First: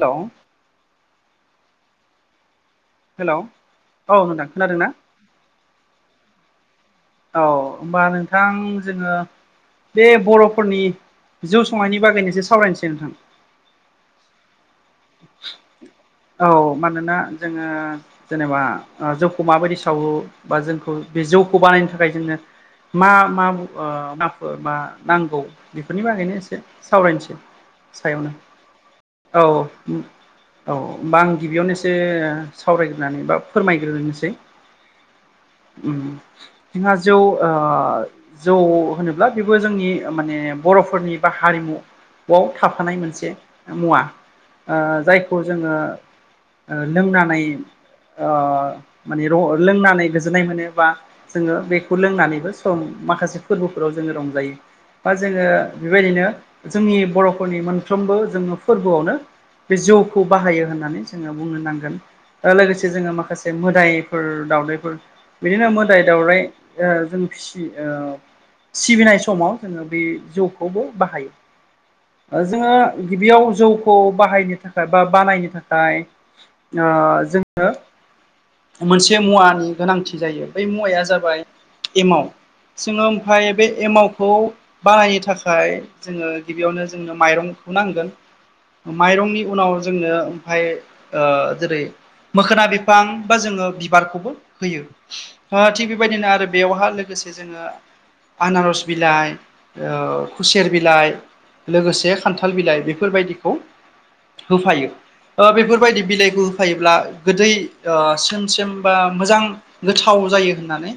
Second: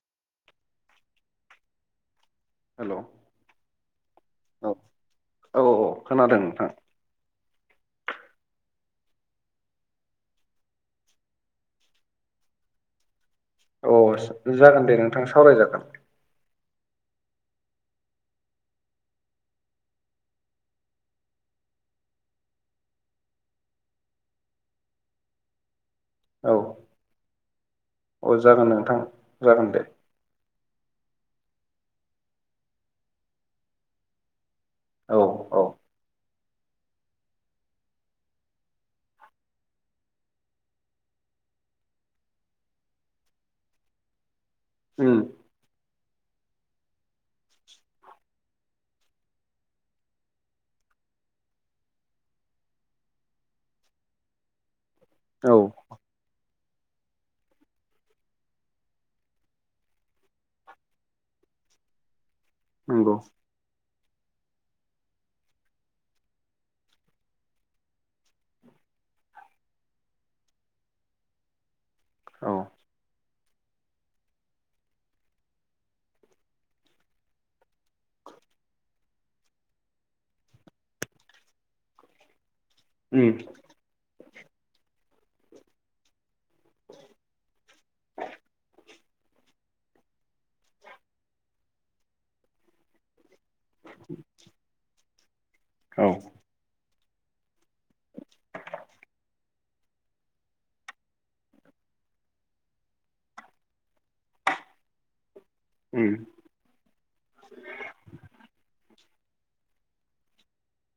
हेल' हेल' औ नोंथां खोनादों ना? औ औ खोनादों नोंथां। औ होमबा नोंथां जोङो बे बर'फोरनि जौ संनायनि बागै मोनसे सावरायनोसै नोंथां। अ जागोन दे नोंथां सावरायजागोन। औ मानोना जोङो जेनेबा जौखौ माबायदि सावो बा जोंखौ बे जौखौ बानायनो थाखाय जोङो मा -मा मुवाफोर नांगौ बेफोरनि बागैनो औ एसे सावरायनोसै सायावनो। औ जागोन नोंथां औ जागोन दे औ होमबा आं गिबियावनो एसे सावरायग्रोनानै बा फोरमायग्रोनोसै औ औ उम जोंहा जौ ओ जौ होनोब्ला बेबो जोंनि माने बर'फोरनि बा हारिमु बाव थाफानाय मोनसे मुवा ओ उम जायखौ जोङो लोंनानै ओ माने लोंनानै गोजोननाय मोनो बा जोङो बेखौ लोंनानैबो सम माखासे फोरबोफोराव जोङो रंजायो। बा जोङो औ बेबायदिनो जोंनि बर'फोरनि मोनफ्रोमबो जोङो फोरबोआवनो बे जौखौ बाहायो होननानै जोङो बुंनो नांगोन। आरो लोगोसे जोङो नंगौ माखासे मोदायफोर दाउदैफोर बिदिनो मोदाय -दाउराइ जों फिसियो ओ सिबिनाय समाव जोङो बे जौखौबो बाहायो। औ जोङो गिबियाव जौखौ बाहायनो थाखाय बा बानायनो थाखाय ओ जोङो मोनसे मुवानि गोनांथि जायो बै मुवाया जाबाय एमाव। जोङो उम ओमफाय बे एमावखौ बानायनो थाखाय जोङो गिबियावनो जोंनो माइरंखौ नांगोन। माइरंनि उनाव जोंनो ओमफाय जेरै- मोखोना बिफां बा जोङो बिबारखौबो होयो। थिग औ बेबायदिनो आरो बेयावहा लोगोसे जोङो आनारस बिलाइ, खुसेर बिलाइ लोगोसे खान्थाल बिलाइ बेफोरबायदिखौ होफायो। ओ बेफोरबायदि उम बिलाइखौ होफायोब्ला गोदै समसिम बा मोजां गोथाव जायो होननानै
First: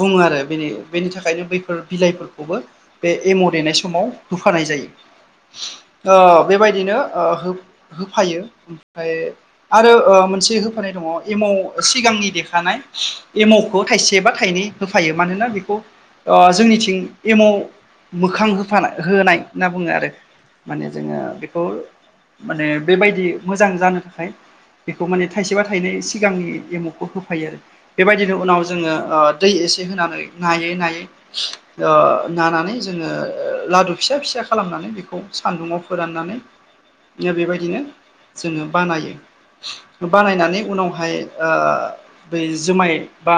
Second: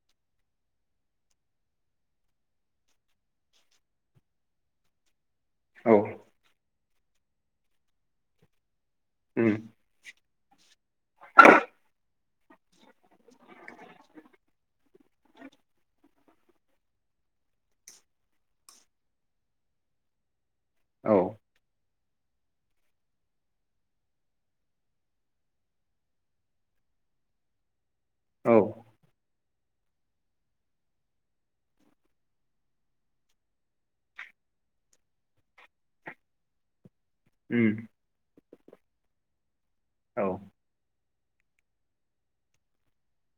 बुङो। आरो बेनि बेनि थाखायनो बैफोर बिलाइफोरखौबो बे एम' देनाय समाव होफानाय जायो। औ ओ बेबायदिनो ओ होफायो ओमफाय उम आरो ओ मोनसे होफानाय दङ एमाव सिगांनि देखानाय एमावखौ थाइसे बा थाइनै होफायो मानोना बेखौ जोंनिथिं एमाव मोखां होफानाय होनाय होनना बुङो आरो। माने औ जोङो बेखौ माने बेबायदि मोजां जानो थाखाय बेखौ माने थाइसेबा थाइनै सिगांनि एमावखौ होफायो आरो बेबायदिनो औ उनाव जोङो ओ दै एसे होनानै नायै, नायै नानानै जोङो लादु फिसा- फिसा खालामनानै बेखौ सान्दुंआव फोराननानै उम बेबायदिनो जोङो बानायो औ बानायनानै उनावहाय बै जुमाय बा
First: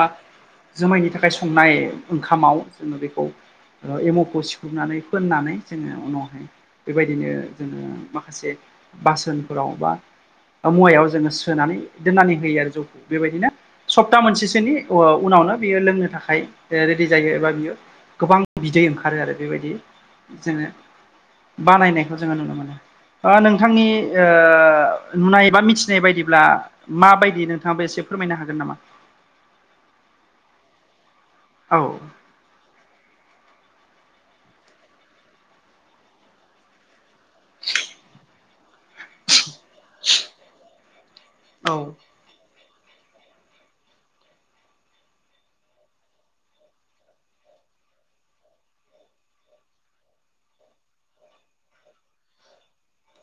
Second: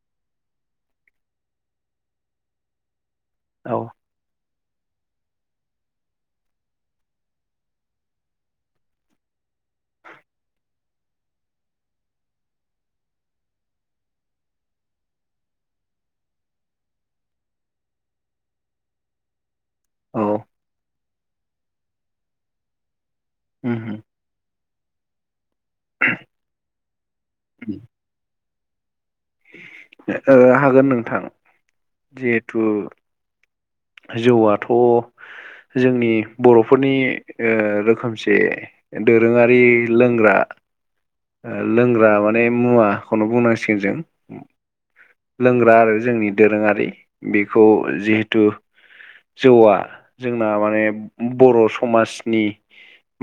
जोमायनि थाखाय संनाय ओंखामाव जोङो बेखौ औ एम'खौ सिफ्रुनानै फोननानै जोङो उनावहाय बेबायदिनो जोङो माखासे बासोनफोराव बा। मुवायाव जोङो सोनानै दोन्नानै होयो आरो जौखौ बेबायदिनो सप्ता मोनसेसोनि उ-उनावनो बियो लोंनो थाखाय ओ रेडि जायो एबा बियो गोबां बिदै ओंखारो आरो बेबायदि। औ जोङो बानायनायखौ जोङो नुनो मोनो ओ उम नोंथांनि ओ नुनाय बा मिथिनाय बायदिब्ला माबायदि नोंथाङाबो एसे फोरमायनो हागोन नामा? ओ हागोन नोंथां। औ। जिहेथु। जौआथ' जोंनि बर'फोरनि ओ रोखोमसे। दोरोङारि लोंग्रा। ओ औ लोंग्रा माने मुवाखौनो बुंनांसिगोन जों। लोंग्रा आरो जोंनि दोरोङारि बेखौ जिहेथु। जौआ जोंना माने बर' समाजनि।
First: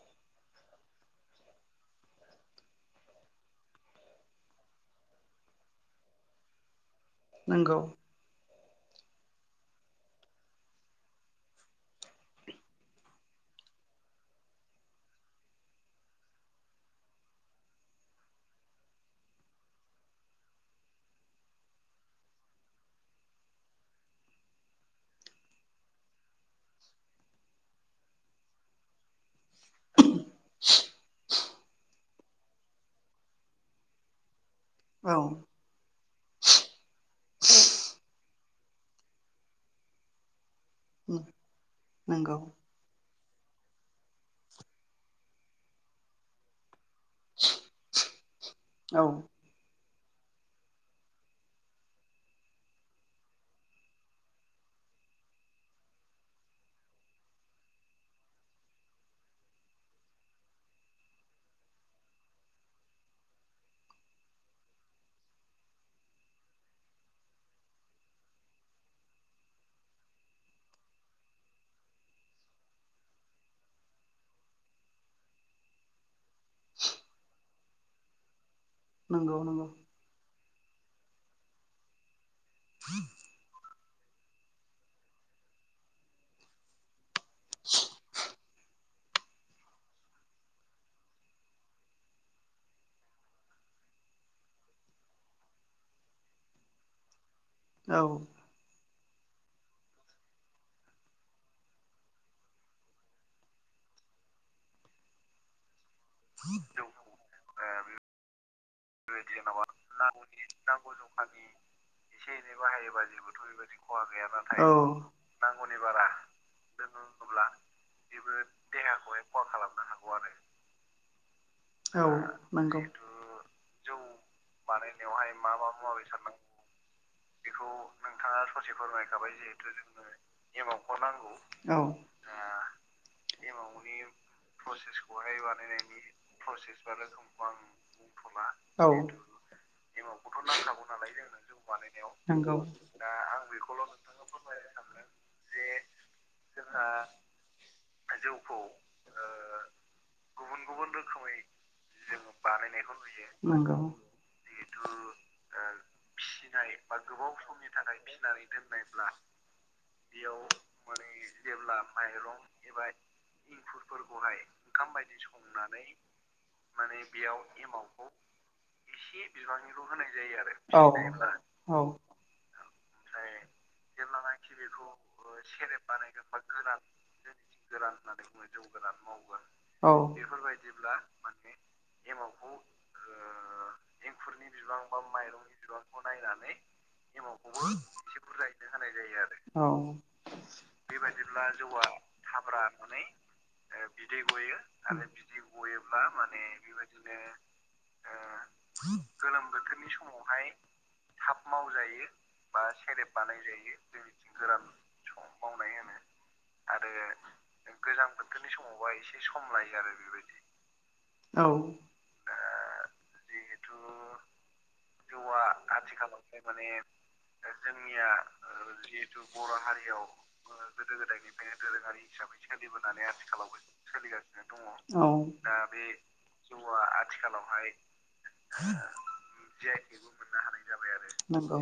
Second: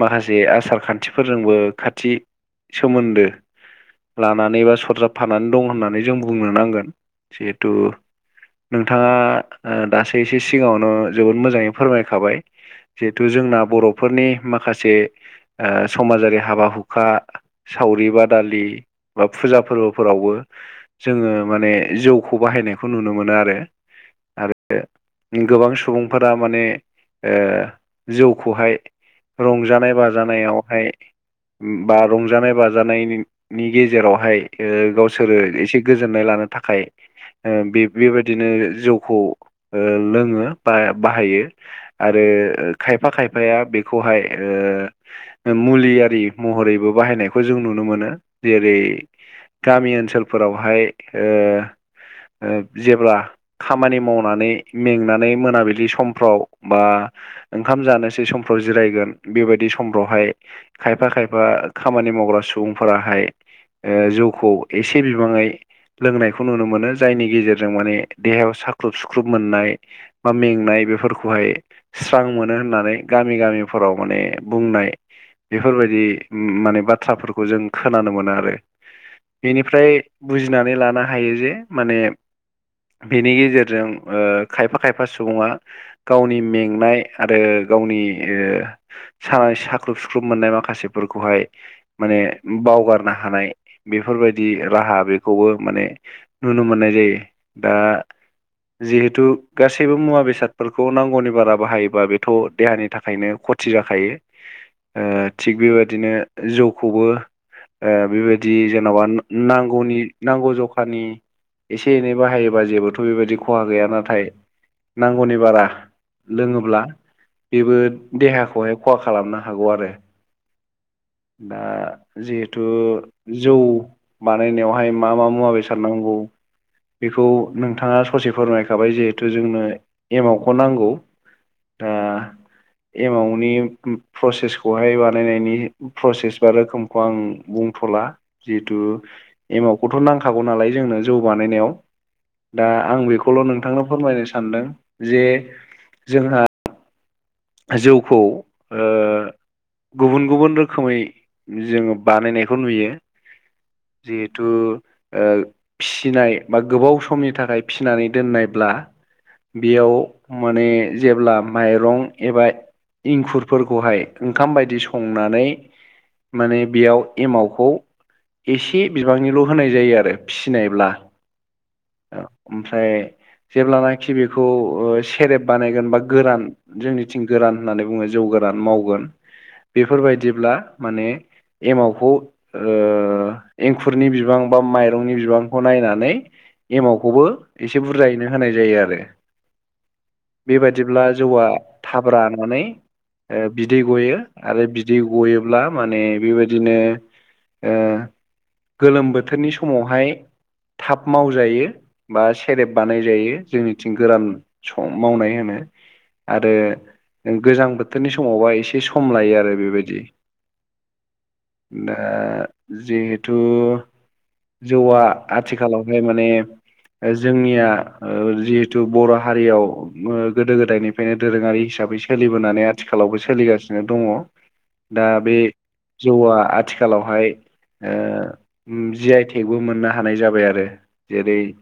माखासे आसार खान्थिफोरजोंबो खाथि सोमोन्दो। लानानै बा सरजाबफानानै दं होननानै जों बुंनो नांगोन जिहेथु नंगौ नोंथाङा ओ दासो एसे सिगाङावनो जोबोद मोजाङै फोरमायखाबाय। जिहेथु जोंना बर'फोरनि माखासे ओ समाजारि हाबा-हुखा। सावरि बादालि बा फुजा फोर्बोफोरावबो जोङो माने जौखौ बाहायनायखौ नुनो मोनो आरो-आरो गोबां सुबुंफोरा माने औ जौखौहाय रंजानाय बाजानायावहाय। बा रंजानाय बाजानायनि-नि गेजेरावहाय ओ औ गावसोरो एसे नाय लानो थाखाय ओ बे-बेबायदिनो जौखौ ओ लोङो। बा-बाहायो आरो नंगौ खायफा खायफाया बेखौहाय ओ मुलियारि महरैबो बाहायनायखौ जों नुनो मोनो। औ जेरै- गामि ओनसोलफोरावहाय ओ ओब जेब्ला खामानि मावनानै मेंनानै मोनाबिलि समफ्राव बा ओंखाम जानोसै समफ्राव जिरायगोन बेबायदि समफ्रावहाय खायफा खायफा खामानि मावग्रा सुबुंफोराहाय। ओ जौखौ एसे बिबाङै। लोंनायखौ नुनो मोनो जायनि गेजेरजों माने देहायाव साख्रुब सुख्रुब मोननाय। बा मेंनाय बेफोरखौहाय। स्रां मोनो होननानै गामि गामिफोराव माने बुंनाय। बेफोरबायदि म-माने बाथ्राफोरखौ जों खोनानो मोनो आरो। नंगौ नंगौ बेनिफ्राय बुजिनानै लानो हायो जे माने बेनि गेजेरजों ओ खायफा-खायफा सुबुङा गावनि मेंनाय। आरो गावनि ओ सानाय साख्रुब-सुख्रुब मोननाय माखासेफोरखौहाय माने बावगारनो हानाय बेफोरबायदि राहा बे खौबो माने नुनो मोननाय जायो दा औ जिहेथु गासैबो मुवा बेसादफोरखौ नांगौनि बारा बाहायोबा बेथ' देहानि थाखायनो खथि जाखायो। [unintelligible] ओ थिग बेबादिनो जौखौबो ओ बेबायदि जों नावान ना-नांगौनि। नांगौ जखानि एसे-एनै बाहायोबा जेबोथ' बेबायदि खहा गैया नाथाय नांगौनि बारा लोङोब्ला बेबो देहा हये खहा खालामनो हागौ आरो। दा औ जिहेथु। नंगौ जौ बानायनायावहाय मा-मा मुवा बेसाद नांगौ। बेखौ नोंथाङा ससे फोरमायखाबाय जिहेथु जोंनो एमावखौ नांगौ। औ। दा एमावनि प्रसेसखौहाय बानायनायनि प्रसेस बा रोखोमखौ आं बुंथ'ला जि न्थु औ एमावखौथ' नांखागौ नालाय जोंनो जौ बानायनायाव। नंगौ दा आं बेखौल' नोंथांनो फोरमायनो सानदों जे जोंहा जोंहा जौखौ ओ गुबुन गुबुन रोखोमै जोङो बानायनायखौ नुयो। नोंगौ। जिहेथु ओ फिनाय बा गोबाव समनि थाखाय फिनानै दोननायब्ला [inaudible] बेयाव माने जेब्ला माइरं एबा इंखुरफोरखौहाय ओंखाम बायदि संनानै माने बेयाव एमावखौ एसे बिबांनिल' होनाय जायो आरो औ फिसिनायब्ला। औ ओ ओमफ्राय जेब्लानाखि बेखौ ओ सेरेब बानायगोन बा गोरान जोंनि थिं गोरान होननानै बुङो जौ गोरान मावगोन औ बेफोरबायदिब्ला माने एमावखौ ओ ओ एंखुरनि बिबां बा माइरंनि बिबांखौ नायनानै एमावखौबो एसे बुरजायैनो होनाय जायो आरो। औ बेबादिब्ला जौआ थाब रानानै ओ बिदै गयो आरो बिदै गयोब्ला माने बेबायदिनो ओ गोलोम बोथोरनि समावहाय थाब मावजायो बा सेरेब बानायजायो जोंनिथिं गोरान स मावनाय होनो। आरो गोजां बोथोरनि समावबा एसे सम लायो आरो बेबायदि। औ। ओ जिहेथु जौआ आथिखालावहाय माने ओ जोंनिया ओ जिहेथु बर' हारियाव ओ गोदो गोदायनिफ्रायनो दोरोङारि हिसाबै सोलिबोनानै आथिखालावबो सोलिगासिनो दङ दा बे औ। जौआ आथिखालावहाय ओ उम जि आइटेकबो मोननो हानाय जाबाय आरो। जेरै नंगौ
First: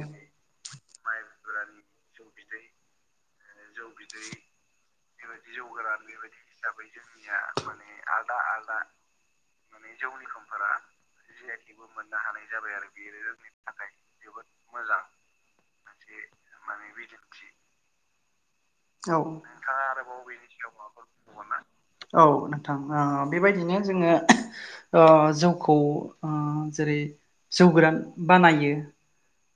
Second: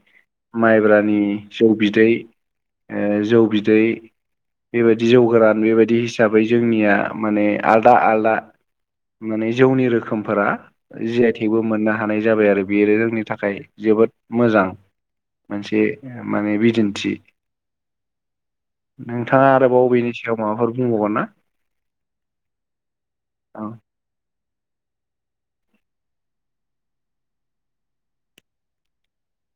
माइब्रानि जौ बिदै ओ जौ बि जौ बिदै बेबायदि जौ गोरान बेबायदि हिसाबै जोंनिया माने आलदा आलदा माने जौनि रोखोमफोरा जि आइ थगेबो मोननो हानाय जाबाय आरो बेयो जोंनि थाखाय जोबोद मोजां मोनसे माने बिदिन्थि। औ नोंथाङा आरोबाव बेनि सायाव माबाफोर बुंबावगोन ना? औ नोंथां ओ औ बेबायदिनो जोङो अ जौखौ ओ जेरै जौ गोरान बानायो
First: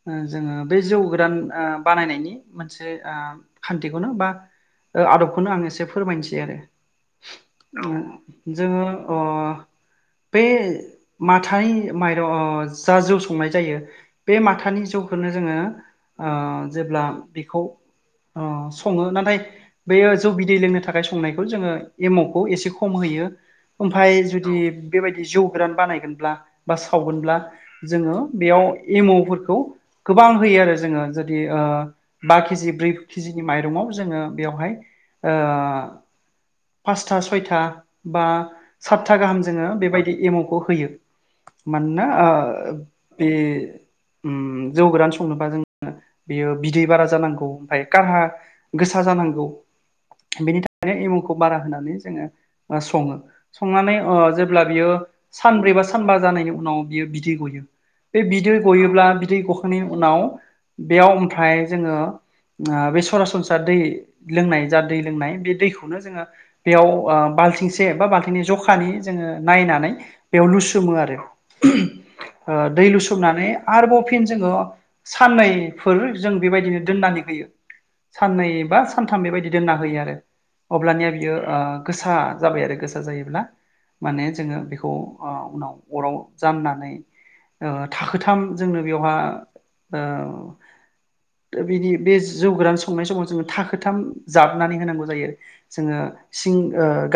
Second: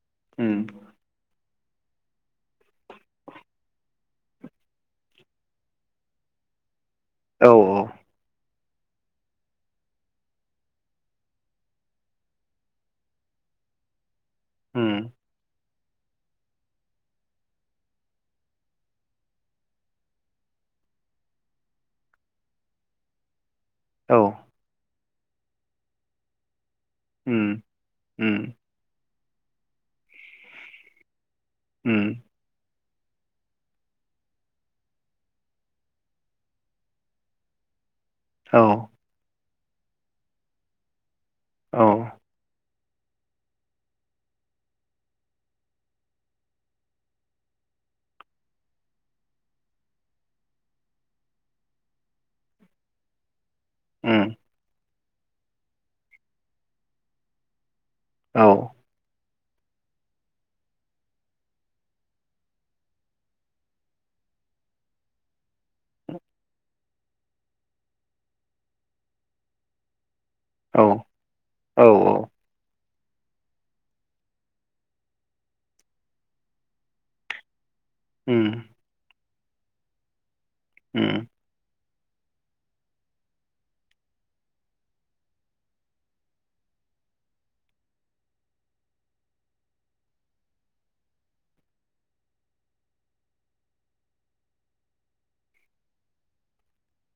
ओ जोङो उम बे जौ गोरान ओ बानायनायनि मोनसे ओम खान्थिखौनो बा ओ आदबखौनो आं एसे फोरमायनोसै आरो। औ औ। औ जोङो अह बे माथानि माइरं जा जौ संनाय जायो बे माथानि उम जौखौनो जोङो ओ जेब्ला बेखौ अ सङो नाथाय बेयो जौ बिदै लोंनो थाखाय संनायखौ जोङो एमावखौ एसे खम होयो औ ओमफ्राय जुदि बेबायदि जौ गोरान बानायगोनब्ला बा सावगोनब्ला उम जोङो उम बेयाव एम अफोरखौ गोबां होयो आरो जोङो ज दि उम बा केजि ब्रै केजिनि माइरंङाव जोङो बेवहाय पासथा सयथा बा औ सातथा गाहाम जोङो बेबायदि एमावखौ होयो औ मानोना बे जौ गोरान संनोबा जोंङ बेयो बिदै बारा जानांगौ ओमफ्राय कारहा गोसा जानांगौ बेनि थाखायनो एमुखौ बारा होनानै जोङो सङो संनानै उम जेब्ला बियो सानब्रै बा सानबा जानायनि उनाव बियो बिदै गयो बे औ बिदै गयोब्ला बिदै नि उनाव बेयाव ओमफ्राय जोङो ओ बे सरासनस्रा दै लोंनाय जा दै लोंनाय बे दैखौनो जोङो बेयाव बाल्थिंसे बा बाल्थिंनि जखानि जोङो नायनानै बेयाव औ लुसोमो आरो औ दै लुसोमनानै आरोबाव फिन जोङो साननैफोर जों बेबायदिनो दोननानै होयो उम साननै बा सानथाम बेबायदि दोनना होयो आरो अब्लानिया उम बियो गोसा जाबाय आरो गोसा जायोब्ला माने जोङो बेखौ उनाव अराव जामनानै थाखोथाम जोंनो बेवहा ओ दा बिदि बे जौ गोरान संनाय समाव जोङो थाखोथाम जाबनानै होनांगौ जायो आरो जोङो सिं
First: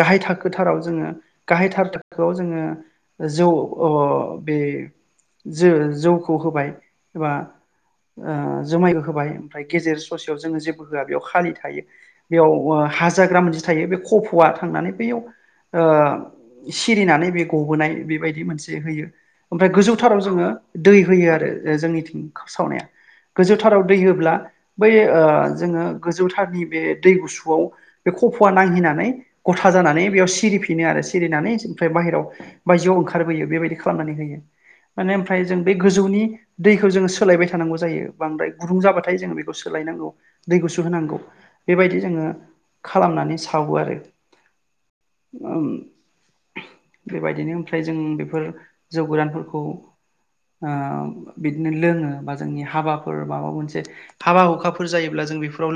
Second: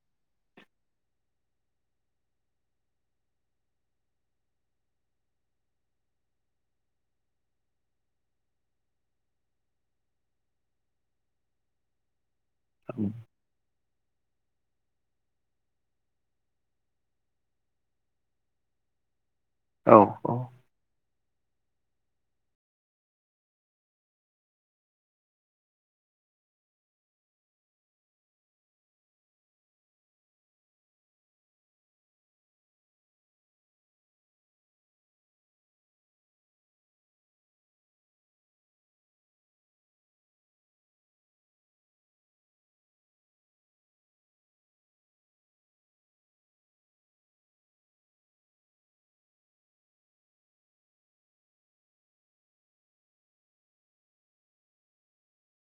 गाहाय थाखोथाराव जोङो गाहायथार थाखोआव जोङो जौ बे जो जौखौ होबाय एबा जुमायबो होबाय ओमफ्राय गेजेर ससेयाव जोङो जेबो होआ बेयाव खालि थायो बेयाव हाजाग्रा मानसि थायो बे कफ'आ थांनानै बैयाव सिरिनानै बे गबोनाय बेबायदि मोनसे होयो ओमफ्राय औ गोजौथाराव औ जोङो दै होयो आरो जोंनिथिं सावनाया गोजौथाराव दै होब्ला बै जोङो गोजौथारनि बे दै गुसुआव खफ'वा नांहैनानै गथा जानानै बेयाव सिरिफिनो आरो सिरिनानै ओमफ्राय बाहेरायाव बायजोआव ओंखारबोयो बेबायदि खालामनानै होयो माने ओमफ्राय जों बे गोजौनि दैखौ जोङो सोलायबाय थानांगौ जायो बांद्राय गुदुं जाबाथाय जोङो बेखौ सोलायनांगौ दै गुसु होनांगौ बेबायदि जोङो खालामनानै सावो आरो बेबायदिनो ओमफ्राय जों बेफोर जौ गोदानफोरखौ बिदिनो लोङो बा जोंनि हाबाफोर माबा मोनसे हाबा हुखाफोर जायोब्ला जों बेफोराव लोगो